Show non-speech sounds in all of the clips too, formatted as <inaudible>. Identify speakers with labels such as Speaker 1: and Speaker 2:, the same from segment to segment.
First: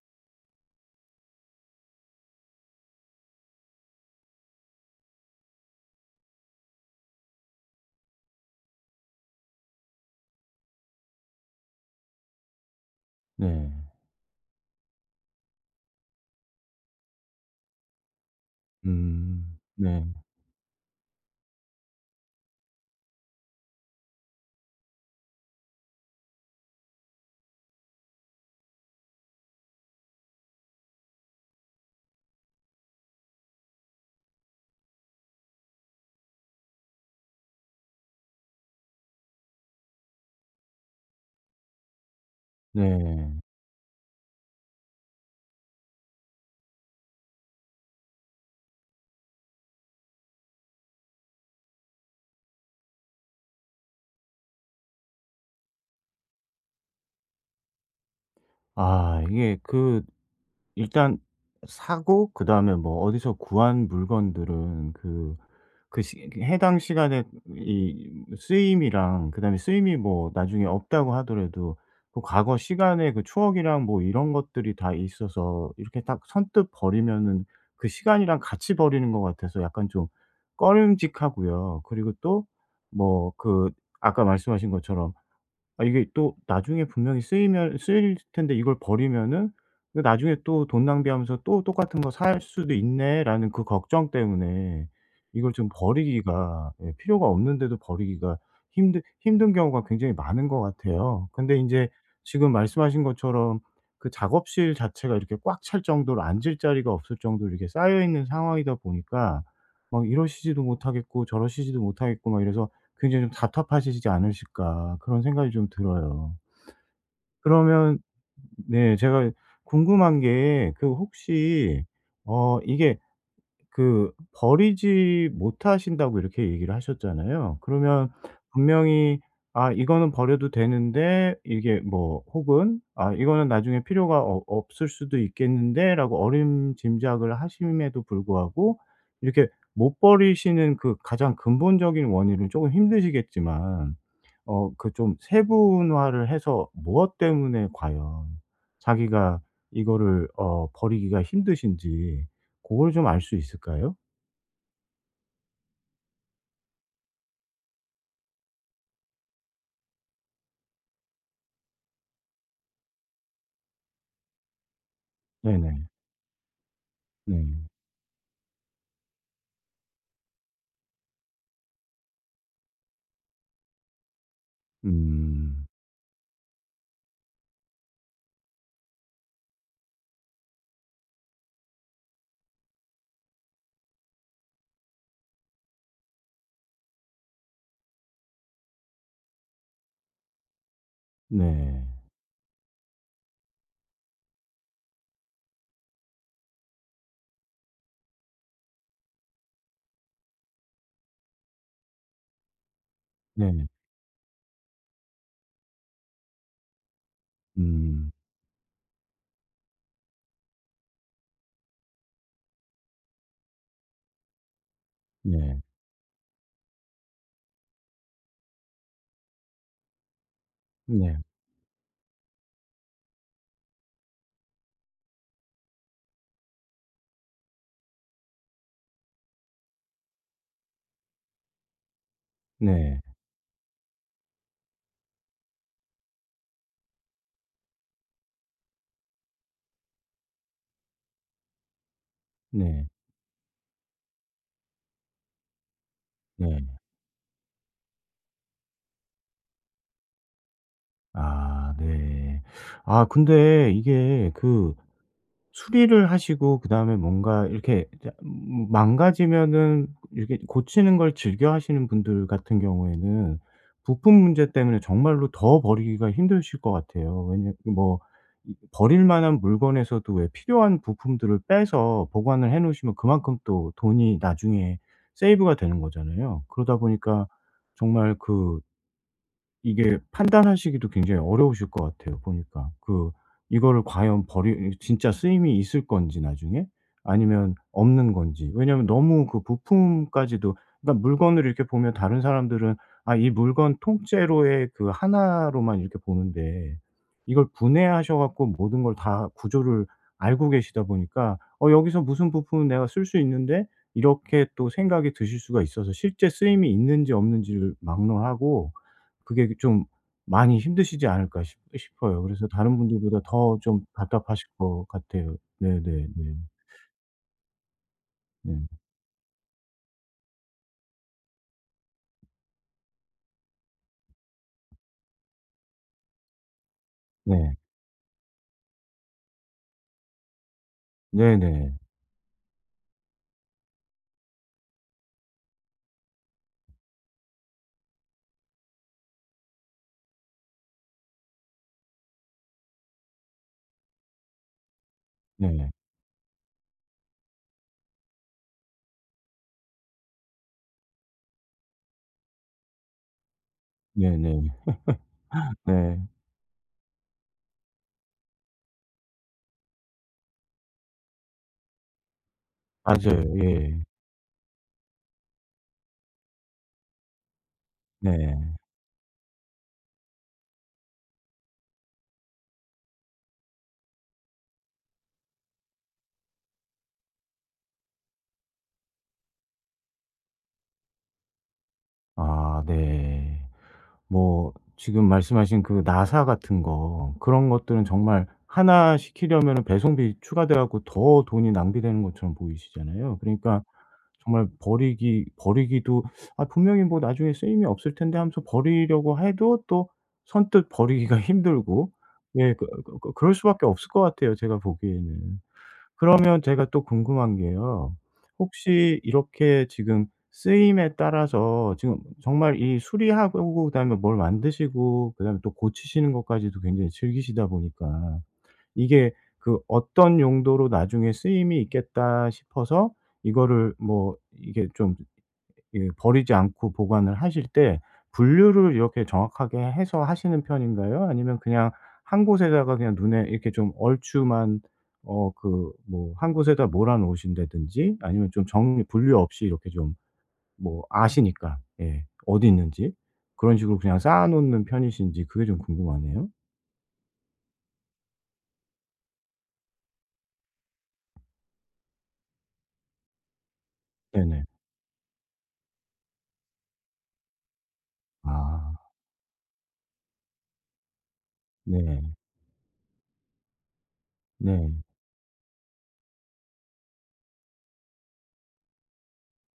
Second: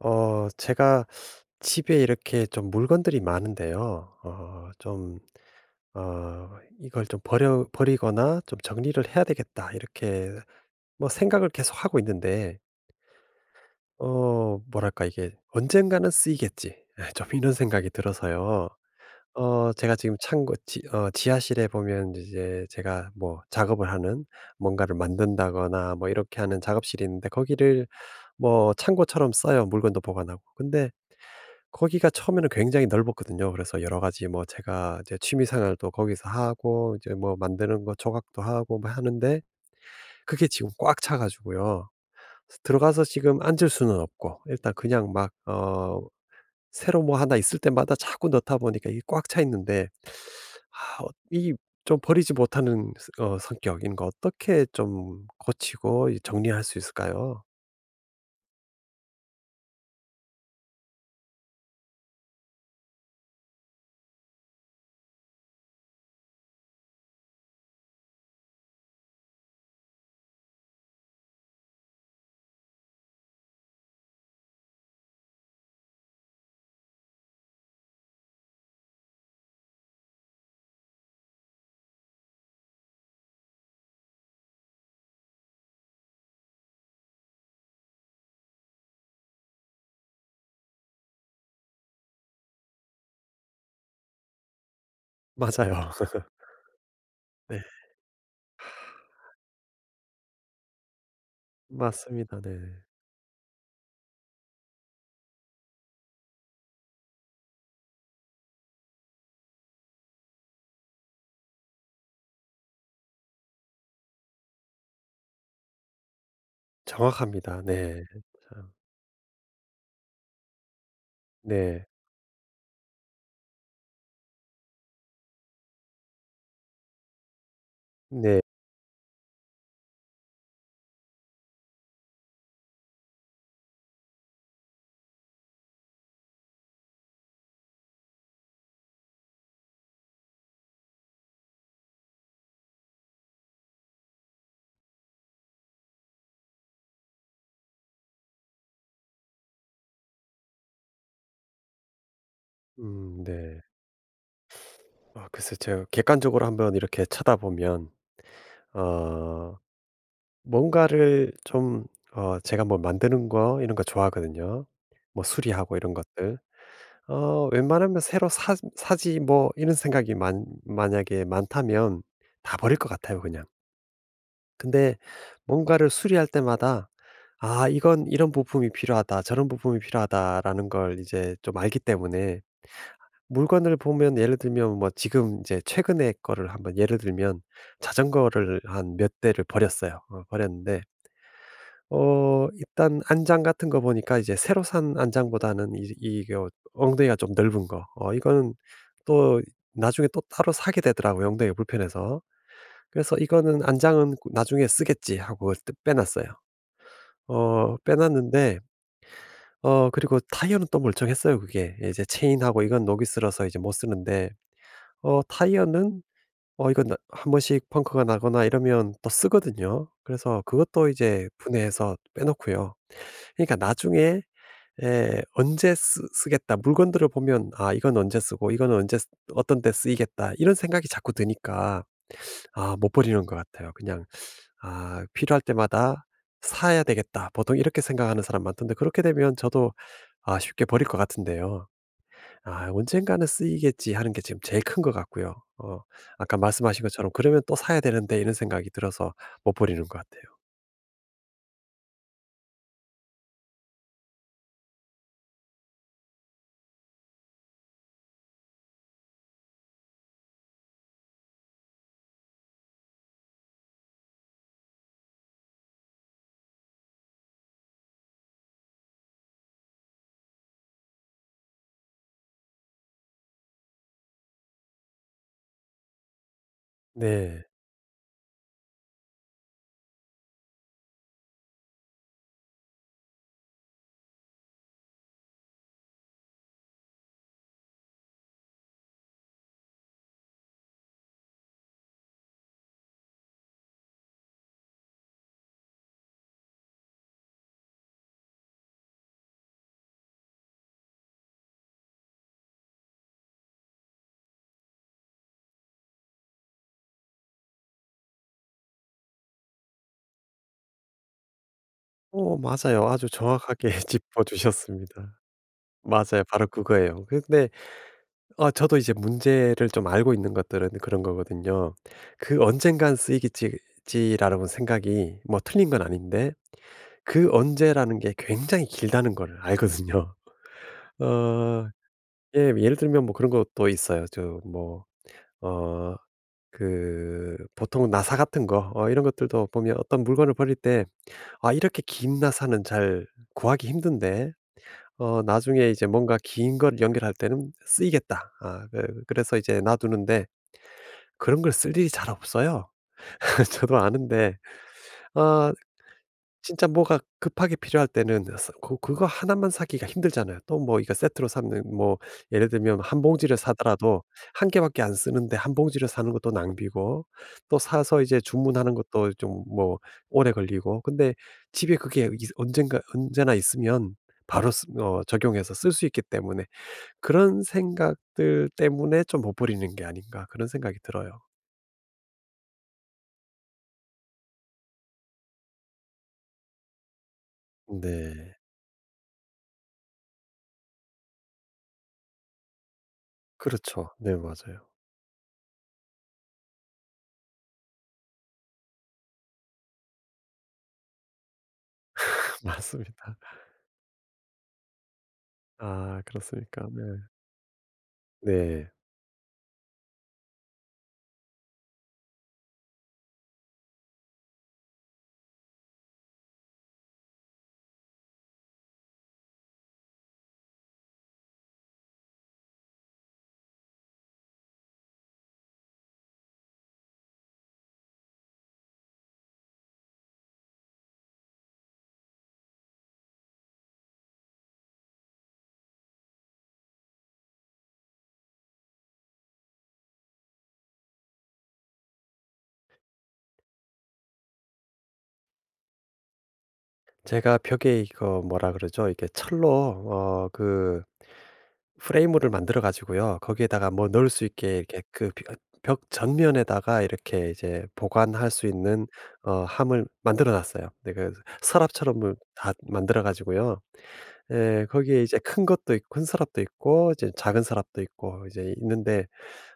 Speaker 1: 제가 집에 이렇게 좀 물건들이 많은데요. 좀 '이걸 좀 버려 버리거나 좀 정리를 해야 되겠다.' 이렇게 뭐 생각을 계속하고 있는데
Speaker 2: 네.
Speaker 1: 뭐랄까 이게 '언젠가는 쓰이겠지.' <laughs> 좀 이런 생각이 들어서요.
Speaker 2: 음.
Speaker 1: 어 제가
Speaker 2: 네.
Speaker 1: 지금 창고 지 어 지하실에 보면 이제 제가 뭐 작업을 하는 뭔가를 만든다거나 뭐 이렇게 하는 작업실이 있는데 거기를 뭐 창고처럼 써요. 물건도 보관하고. 근데 거기가 처음에는 굉장히 넓었거든요. 그래서 여러 가지 뭐 제가 이제 취미 생활도 거기서 하고 이제 뭐 만드는 거 조각도 하고 뭐 하는데 그게 지금 꽉 차 가지고요. 들어가서
Speaker 2: 네.
Speaker 1: 지금 앉을 수는 없고 일단 그냥 막 새로 뭐 하나 있을 때마다 자꾸 넣다 보니까 이게 꽉 차 있는데, 아 어 이 좀 버리지 못하는 스 어 성격인 거 어떻게 좀 고치고 이 정리할 수 있을까요?
Speaker 2: 아, 이게 그 일단 사고 그다음에 뭐 어디서 구한 물건들은 그 그 시 해당 시간에 이 쓰임이랑, 그다음에 쓰임이 뭐 나중에 없다고 하더라도 그 과거 시간의 그 추억이랑 뭐 이런 것들이 다 있어서, 이렇게 딱 선뜻 버리면은 그 시간이랑 같이 버리는 것 같아서 약간 좀 꺼림직하고요. 그리고 또 뭐 그 아까 말씀하신 것처럼, 아 이게 또 나중에 분명히 쓰이면 쓰일 텐데 이걸 버리면은 그 '나중에 또 돈 낭비하면서 또 똑같은 거 살 수도 있네.'라는 그 걱정 때문에 이걸 좀
Speaker 1: 맞아요. <laughs>
Speaker 2: 버리기가, 예, 필요가
Speaker 1: 네.
Speaker 2: 없는데도 버리기가 힘든 경우가 굉장히 많은 것 같아요. 근데 인제
Speaker 1: 맞습니다.
Speaker 2: 지금
Speaker 1: 네.
Speaker 2: 말씀하신 것처럼 그 작업실 자체가 이렇게 꽉 찰 정도로, 앉을 자리가 없을 정도로 이렇게 쌓여 있는 상황이다 보니까 막 이러시지도 못하겠고 저러시지도 못하겠고 막 이래서 굉장히 좀 답답하시지 않으실까 그런 생각이 좀 들어요.
Speaker 1: 정확합니다.
Speaker 2: 그러면
Speaker 1: 네.
Speaker 2: 네, 제가 궁금한 게 그 혹시
Speaker 1: 네.
Speaker 2: 이게 그 버리지 못하신다고 이렇게 얘기를 하셨잖아요. 그러면
Speaker 1: 네.
Speaker 2: 분명히 '아 이거는 버려도 되는데' 이게 뭐, 혹은 '아 이거는 나중에 필요가 없 없을 수도 있겠는데.'라고 어림짐작을 하심에도 불구하고 이렇게 못 버리시는 그 가장 근본적인 원인은 조금 힘드시겠지만 그 좀 세분화를 해서 무엇 때문에 과연 자기가 이거를 버리기가 힘드신지 그걸 좀 알 수
Speaker 1: 네.
Speaker 2: 있을까요?
Speaker 1: 아 글쎄, 제가 객관적으로 한번 이렇게 쳐다보면 어 뭔가를 좀, 제가 뭐 만드는 거 이런 거 좋아하거든요. 뭐 수리하고
Speaker 2: 네네.
Speaker 1: 이런 것들.
Speaker 2: 네.
Speaker 1: 웬만하면 '새로 사 사지.' 뭐 이런 생각이 만 만약에 많다면 다 버릴 것 같아요, 그냥. 근데
Speaker 2: 음.
Speaker 1: 뭔가를 수리할 때마다 '아, 이건 이런 부품이 필요하다. 저런 부품이 필요하다.'라는 걸 이제 좀 알기 때문에, 물건을 보면, 예를 들면 뭐 지금 이제 최근에 거를 한번 예를 들면, 자전거를 한 몇 대를 버렸어요. 버렸는데
Speaker 2: 네.
Speaker 1: 일단 안장 같은 거 보니까 이제 새로 산 안장보다는 이 이게 엉덩이가 좀 넓은 거, 이거는 또 나중에 또 따로 사게 되더라고요, 엉덩이가 불편해서. 그래서 '이거는
Speaker 2: 네.
Speaker 1: 안장은 나중에 쓰겠지.' 하고 빼 놨어요. 빼
Speaker 2: 음.
Speaker 1: 놨는데 그리고 타이어는 또 멀쩡했어요, 그게. 이제 체인하고 이건 녹이 슬어서 이제 못 쓰는데
Speaker 2: 네.
Speaker 1: 타이어는, 이건 나 한 번씩 펑크가 나거나 이러면 또 쓰거든요. 그래서 그것도
Speaker 2: 네.
Speaker 1: 이제 분해해서 빼놓고요. 그러니까 나중에 에, 언제 쓰 쓰겠다. 물건들을 보면 '아, 이건 언제 쓰고 이건 언제 쓰 어떤 때 쓰이겠다.' 이런 생각이 자꾸 드니까 아 못
Speaker 2: 네.
Speaker 1: 버리는 것 같아요. 그냥 '아 필요할 때마다 사야 되겠다.' 보통 이렇게 생각하는 사람 많던데, 그렇게 되면 저도 아 쉽게 버릴 것 같은데요. 아
Speaker 2: 네.
Speaker 1: '언젠가는 쓰이겠지.' 하는 게 지금 제일 큰 것 같고요. 아까
Speaker 2: 네.
Speaker 1: 말씀하신 것처럼 '그러면 또 사야 되는데.' 이런 생각이 들어서 못 버리는 것 같아요.
Speaker 2: 아 네. 아 근데 이게 그 수리를 하시고 그다음에 뭔가 이렇게 이제 망가지면은 이렇게 고치는 걸 즐겨 하시는 분들 같은 경우에는 부품 문제 때문에 정말로 더 버리기가 힘드실 것 같아요. 왜냐 뭐 이 버릴 만한 물건에서도 왜 필요한 부품들을 빼서 보관을 해 놓으시면 그만큼 또 돈이 나중에 세이브가 되는 거잖아요. 그러다 보니까
Speaker 1: 네.
Speaker 2: 정말 그 이게 판단하시기도 굉장히 어려우실 것 같아요 보니까. 그 이거를 과연 버리 진짜 쓰임이 있을 건지 나중에, 아니면 없는 건지. 왜냐면 너무 그 부품까지도, 그러니까 물건을 이렇게 보면 다른 사람들은 아 이 물건 통째로의 그 하나로만 이렇게 보는데, 이걸 분해하셔 갖고 모든 걸 다 구조를 알고 계시다 보니까 여기서 무슨 부품은 내가 쓸 수 있는데 이렇게 또 생각이 드실 수가 있어서, 실제 쓰임이 있는지 없는지를 막론하고 그게 좀 많이 힘드시지 않을까 싶 싶어요. 그래서 다른
Speaker 1: 맞아요. 아주
Speaker 2: 분들보다 더
Speaker 1: 정확하게
Speaker 2: 좀
Speaker 1: <laughs>
Speaker 2: 답답하실 것
Speaker 1: 짚어주셨습니다.
Speaker 2: 같아요. 네네네.
Speaker 1: 맞아요.
Speaker 2: 네.
Speaker 1: 바로 그거예요. 근데
Speaker 2: 네.
Speaker 1: 저도 이제 문제를 좀 알고 있는 것들은 그런 거거든요. 그 '언젠간 쓰이겠지 지.'라는 생각이 뭐 틀린 건 아닌데, 그
Speaker 2: 네.
Speaker 1: 언제라는 게 굉장히 길다는 걸 알거든요. <laughs> 어
Speaker 2: 네네.
Speaker 1: 예 예를 들면 뭐 그런 것도 있어요. 저뭐어 그 보통 나사 같은 거 이런 것들도 보면 어떤 물건을 버릴 때 '아 이렇게 긴 나사는 잘 구하기 힘든데 나중에
Speaker 2: 네.
Speaker 1: 이제 뭔가 긴 걸 연결할 때는 쓰이겠다.' 아 그래서 이제 놔두는데 그런 걸 쓸 일이 잘 없어요. <laughs> 저도 아는데
Speaker 2: 네네.
Speaker 1: 아
Speaker 2: 네.
Speaker 1: 진짜 뭐가 급하게 필요할 때는 서 그거 하나만 사기가 힘들잖아요. 또 뭐 이거 세트로 사면 뭐, 예를 들면 한
Speaker 2: 맞아요.
Speaker 1: 봉지를
Speaker 2: 예.
Speaker 1: 사더라도 한 개밖에 안 쓰는데 한 봉지를 사는 것도 낭비고, 또 사서 이제
Speaker 2: 네.
Speaker 1: 주문하는 것도 좀 뭐 오래 걸리고. 근데 집에 그게 이 언젠가 언제나 있으면 바로 쓰 어 적용해서 쓸 수 있기 때문에, 그런 생각들 때문에 좀 못 버리는 게 아닌가 그런 생각이 들어요.
Speaker 2: 아 네. 뭐 지금 말씀하신 그 나사 같은 거 그런 것들은 정말
Speaker 1: 네.
Speaker 2: 하나 시키려면 배송비 추가돼 갖고 더 돈이 낭비되는 것처럼 보이시잖아요. 그러니까
Speaker 1: 그렇죠. 네,
Speaker 2: 정말
Speaker 1: 맞아요.
Speaker 2: 버리기도 '아 분명히 뭐 나중에 쓰임이 없을 텐데.' 하면서 버리려고 해도 또 선뜻 버리기가 <laughs> 힘들고.
Speaker 1: <laughs>
Speaker 2: 예 그 그 그
Speaker 1: 맞습니다.
Speaker 2: 그럴 수밖에 없을 것 같아요, 제가 보기에는.
Speaker 1: 아
Speaker 2: 그러면
Speaker 1: 그렇습니까?
Speaker 2: 제가 또
Speaker 1: 네.
Speaker 2: 궁금한 게요.
Speaker 1: 네.
Speaker 2: 혹시 이렇게 지금 쓰임에 따라서 지금 정말 이 수리하고 그다음에 뭘 만드시고 그다음에 또 고치시는 것까지도 굉장히 즐기시다 보니까 이게 그 어떤 용도로 나중에 쓰임이 있겠다 싶어서 이거를 뭐 이게 좀, 예, 버리지 않고 보관을 하실 때 분류를 이렇게 정확하게 해서 하시는 편인가요? 아니면 그냥 한 곳에다가 그냥 눈에 이렇게 좀 얼추만 그 뭐 한 곳에다 몰아 놓으신다든지, 아니면 좀 정리 분류 없이 이렇게 좀 뭐 아시니까, 예, 어디 있는지 그런 식으로 그냥 쌓아 놓는 편이신지 그게 좀 궁금하네요.
Speaker 1: 제가 벽에 이거 뭐라 그러죠? 이게 철로 그 프레임을 만들어 가지고요, 거기에다가 뭐 넣을 수
Speaker 2: 네네.
Speaker 1: 있게 이렇게, 그 벽 전면에다가 이렇게 이제 보관할 수
Speaker 2: 아.
Speaker 1: 있는 함을 만들어 놨어요. 네, 그 서랍처럼
Speaker 2: 네.
Speaker 1: 을 다 만들어 가지고요. 예,
Speaker 2: 네.
Speaker 1: 거기에 이제 큰 것도 있고 큰 서랍도 있고 이제 작은 서랍도 있고 이제 있는데,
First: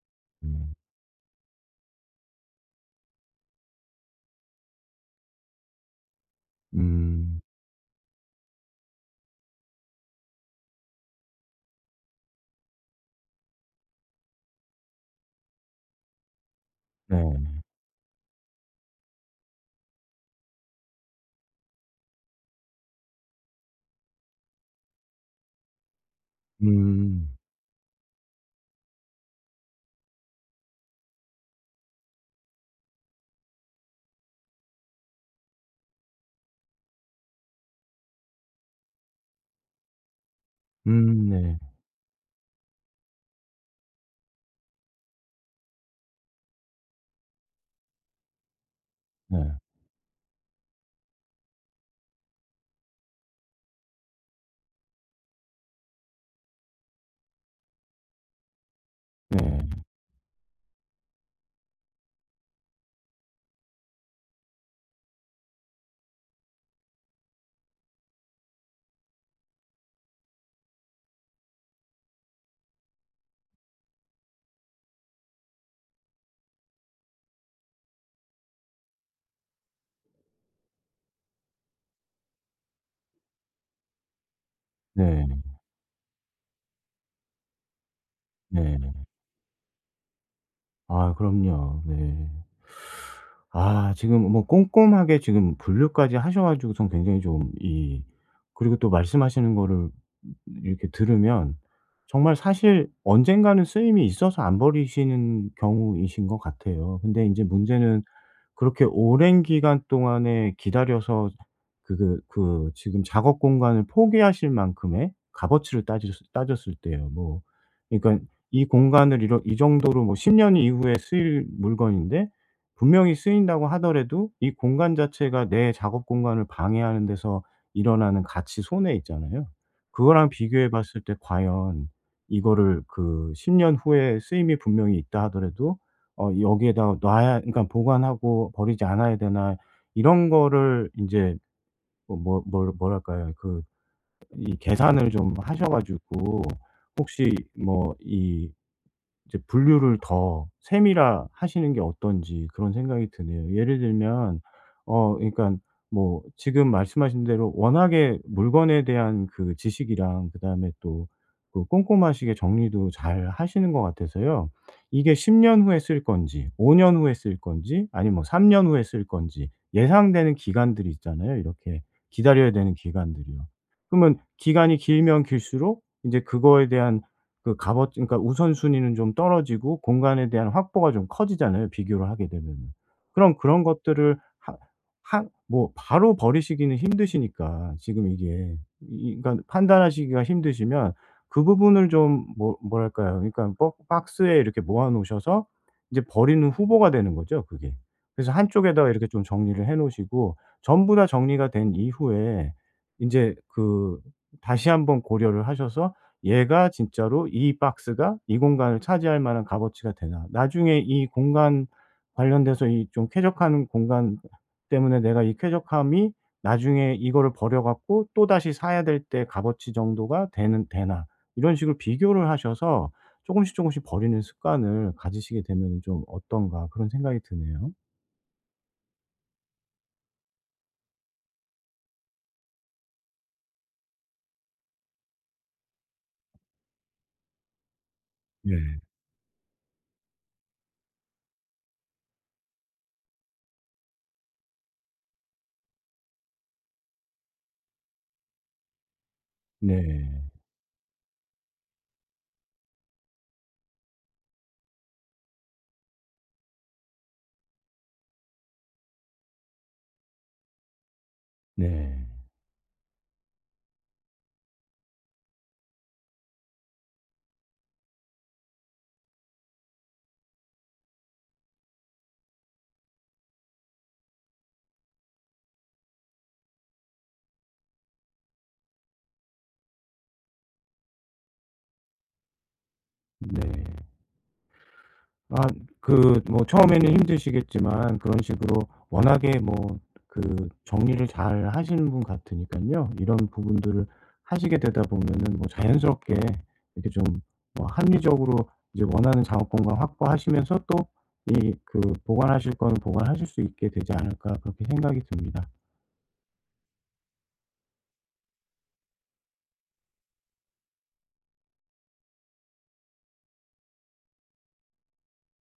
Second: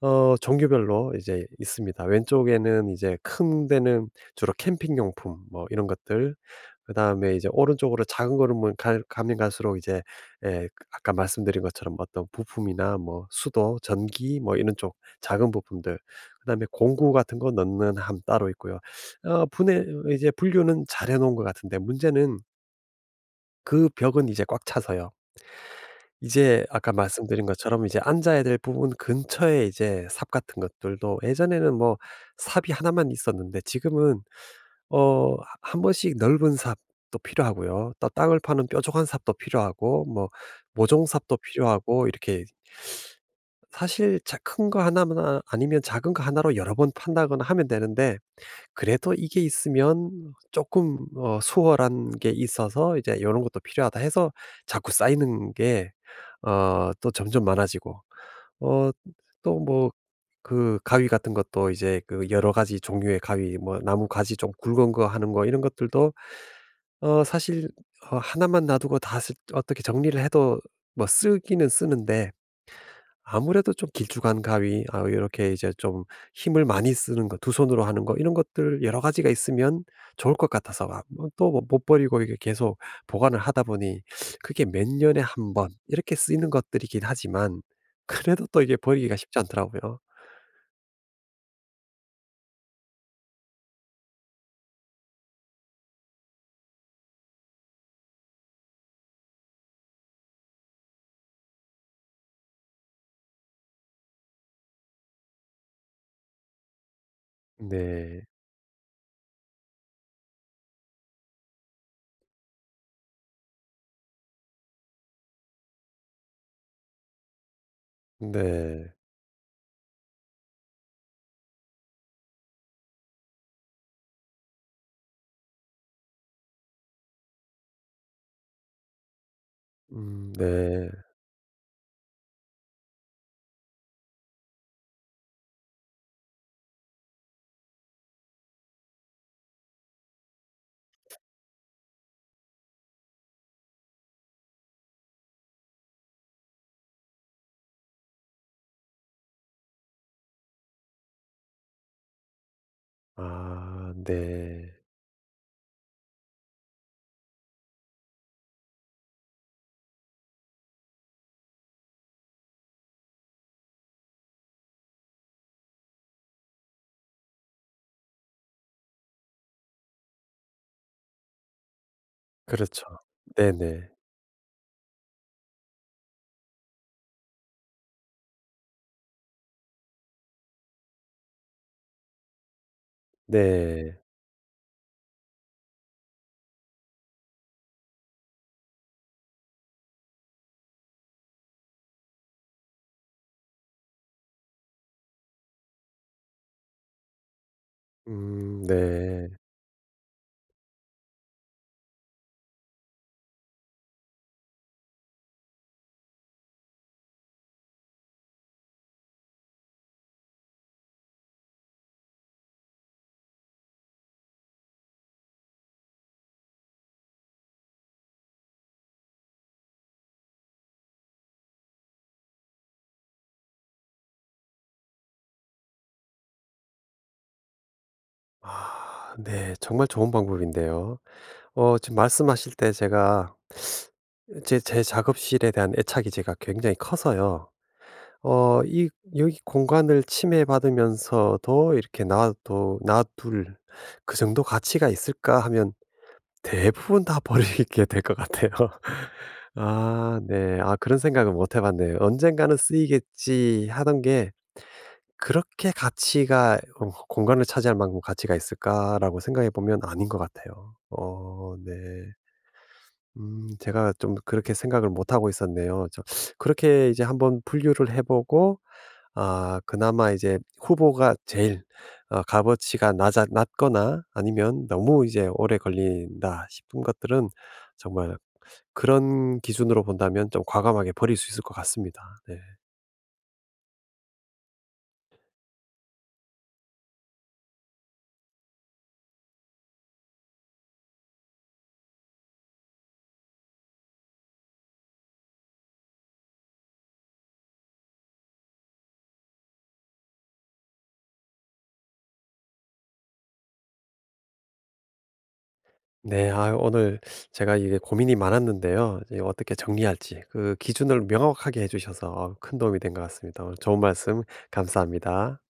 Speaker 2: 네.
Speaker 1: 종류별로 이제 있습니다. 왼쪽에는 이제 큰 데는 주로 캠핑 용품 뭐 이런 것들, 그다음에
Speaker 2: 음.
Speaker 1: 이제 오른쪽으로 작은 걸음을 갈 가면 갈수록 이제, 예, 그 아까 말씀드린 것처럼 어떤 부품이나 뭐 수도, 전기 뭐 이런 쪽 작은 부품들, 그다음에 공구 같은
Speaker 2: 네.
Speaker 1: 거 넣는 함 따로 있고요. 어 분해 이제 분류는 잘해 놓은 것 같은데, 문제는 그 벽은 이제 꽉 차서요. 이제 아까
Speaker 2: 음.
Speaker 1: 말씀드린 것처럼 이제 앉아야 될 부분 근처에 이제 삽 같은 것들도, 예전에는 뭐 삽이 하나만 있었는데 지금은 한 번씩 넓은 삽도 필요하고요. 또 땅을 파는 뾰족한 삽도 필요하고, 뭐 모종삽도
Speaker 2: 네.
Speaker 1: 필요하고 이렇게, 사실 큰 거 하나만 아니면 작은 거 하나로 여러 번 판다거나 하면 되는데, 그래도
Speaker 2: 네.
Speaker 1: 이게 있으면 조금 수월한 게 있어서 이제 이런 것도 필요하다 해서 자꾸 쌓이는 게 또 점점 많아지고 어 또
Speaker 2: 네.
Speaker 1: 뭐 그 가위 같은 것도 이제 그 여러 가지 종류의 가위 뭐 나무 가지 좀 굵은 거 하는 거 이런 것들도 사실 하나만 놔두고 다 쓸 어떻게 정리를 해도 뭐 쓰기는 쓰는데, 아무래도 좀 길쭉한 가위 아 이렇게 이제 좀 힘을 많이 쓰는 거 두 손으로 하는 거 이런 것들 여러 가지가 있으면 좋을 것 같아서, 아 뭐 또 뭐 못 버리고 이게 계속 보관을 하다 보니 그게 몇 년에
Speaker 2: 네.
Speaker 1: 한번 이렇게 쓰이는 것들이긴 하지만 그래도 또 이게
Speaker 2: 네.
Speaker 1: 버리기가 쉽지 않더라고요.
Speaker 2: 아 그럼요. 네. 아 지금 뭐 꼼꼼하게 지금 분류까지 하셔 가지고선 굉장히 좀 이, 그리고 또 말씀하시는 거를 이렇게 들으면 정말 사실 언젠가는 쓰임이 있어서 안 버리시는 경우이신 것 같아요. 근데 인제 문제는
Speaker 1: 네.
Speaker 2: 그렇게 오랜 기간 동안에 기다려서 그 지금 작업 공간을 포기하실 만큼의 값어치를 따 따졌을 때요. 뭐 그러니까 이
Speaker 1: 네.
Speaker 2: 공간을 이이 정도로 뭐 10년 이후에 쓰일 물건인데, 분명히 쓰인다고 하더라도 이 공간 자체가 내 작업 공간을 방해하는 데서 일어나는 가치 손해 있잖아요. 그거랑 비교해
Speaker 1: 네.
Speaker 2: 봤을 때 과연 이거를 그 10년 후에 쓰임이 분명히 있다 하더라도 여기에다가 놔야, 그러니까 보관하고 버리지 않아야 되나, 이런 거를 인제 뭐 뭐 뭘 뭐랄까요? 그 이 계산을 좀 하셔 가지고 혹시 뭐이 이제 분류를 더 세밀화하시는 게 어떤지 그런 생각이 드네요. 예를
Speaker 1: 아
Speaker 2: 들면
Speaker 1: 네.
Speaker 2: 그러니까 뭐 지금 말씀하신 대로 워낙에 물건에 대한 그 지식이랑 그다음에 또 그 꼼꼼하시게 정리도 잘 하시는 것 같아서요. 이게 10년 후에 쓸 건지, 5년 후에 쓸 건지, 아니면 뭐 3 년 후에 쓸 건지 예상되는 기간들이 있잖아요, 이렇게 기다려야 되는
Speaker 1: 그렇죠.
Speaker 2: 기간들이요.
Speaker 1: 네네.
Speaker 2: 그러면 기간이 길면 길수록 이제 그거에 대한 그 값어 그러니까 우선순위는 좀 떨어지고 공간에 대한 확보가 좀 커지잖아요, 비교를 하게 되면은. 그럼 그런
Speaker 1: 네.
Speaker 2: 것들을 하 하 뭐 바로 버리시기는 힘드시니까 지금 이게 이, 그러니까 판단하시기가 힘드시면 그 부분을 좀 뭐 뭐랄까요? 그러니까 버 박스에 이렇게 모아 놓으셔서 이제 버리는 후보가 되는 거죠, 그게. 그래서 한쪽에다가 이렇게 좀
Speaker 1: 네.
Speaker 2: 정리를 해 놓으시고 전부 다 정리가 된 이후에 인제 그 다시 한번 고려를 하셔서 얘가 진짜로, 이 박스가 이 공간을 차지할 만한 값어치가 되나. 나중에 이 공간 관련돼서 이 좀 쾌적한 공간 때문에 내가, 이 쾌적함이 나중에 이거를 버려 갖고 또다시 사야 될 때 값어치 정도가 되는 되나. 이런 식으로 비교를 하셔서 조금씩 조금씩 버리는 습관을 가지시게 되면은 좀 어떤가 그런 생각이 드네요.
Speaker 1: 아 네, 정말 좋은 방법인데요. 지금 말씀하실 때 제가 제 작업실에 대한 애착이 제가 굉장히 커서요. 어
Speaker 2: 네.
Speaker 1: 이 여기 공간을 침해받으면서도 이렇게 놔도 '놔둘 그 정도 가치가 있을까?' 하면 대부분 다 <laughs> 버리게 될 것 같아요. <laughs> 아
Speaker 2: 네.
Speaker 1: 네. 아 그런 생각을 못해 봤네요. '언젠가는 쓰이겠지.' 하던 게 '그렇게 가치가 공간을 차지할 만큼 가치가 있을까?'라고 생각해 보면 아닌 것 같아요. 네.
Speaker 2: 네.
Speaker 1: 제가 좀 그렇게 생각을 못 하고 있었네요. 그렇게 이제 한번 분류를 해 보고 아 그나마 이제 후보가 제일 값어치가 낮아 낮거나 아니면 너무 이제 오래 걸린다 싶은 것들은 정말 그런 기준으로 본다면 좀 과감하게 버릴 수 있을 것 같습니다. 네.
Speaker 2: 네. 아 그 뭐 처음에는 힘드시겠지만 그런 식으로 워낙에 뭐 그 정리를 잘 하시는 분 같으니깐요. 이런 부분들을 하시게 되다 보면은 뭐 자연스럽게 이렇게 좀 뭐 합리적으로 이제 원하는 작업공간 확보하시면서, 또 이 그 보관하실 거는 보관하실 수 있게 되지 않을까 그렇게 생각이 듭니다.
Speaker 1: 네. 아 오늘 제가 이게 고민이 많았는데요. 이제 어떻게 정리할지 그 기준을 명확하게 해 주셔서 큰 도움이 된 것 같습니다. 오늘 좋은 말씀 감사합니다.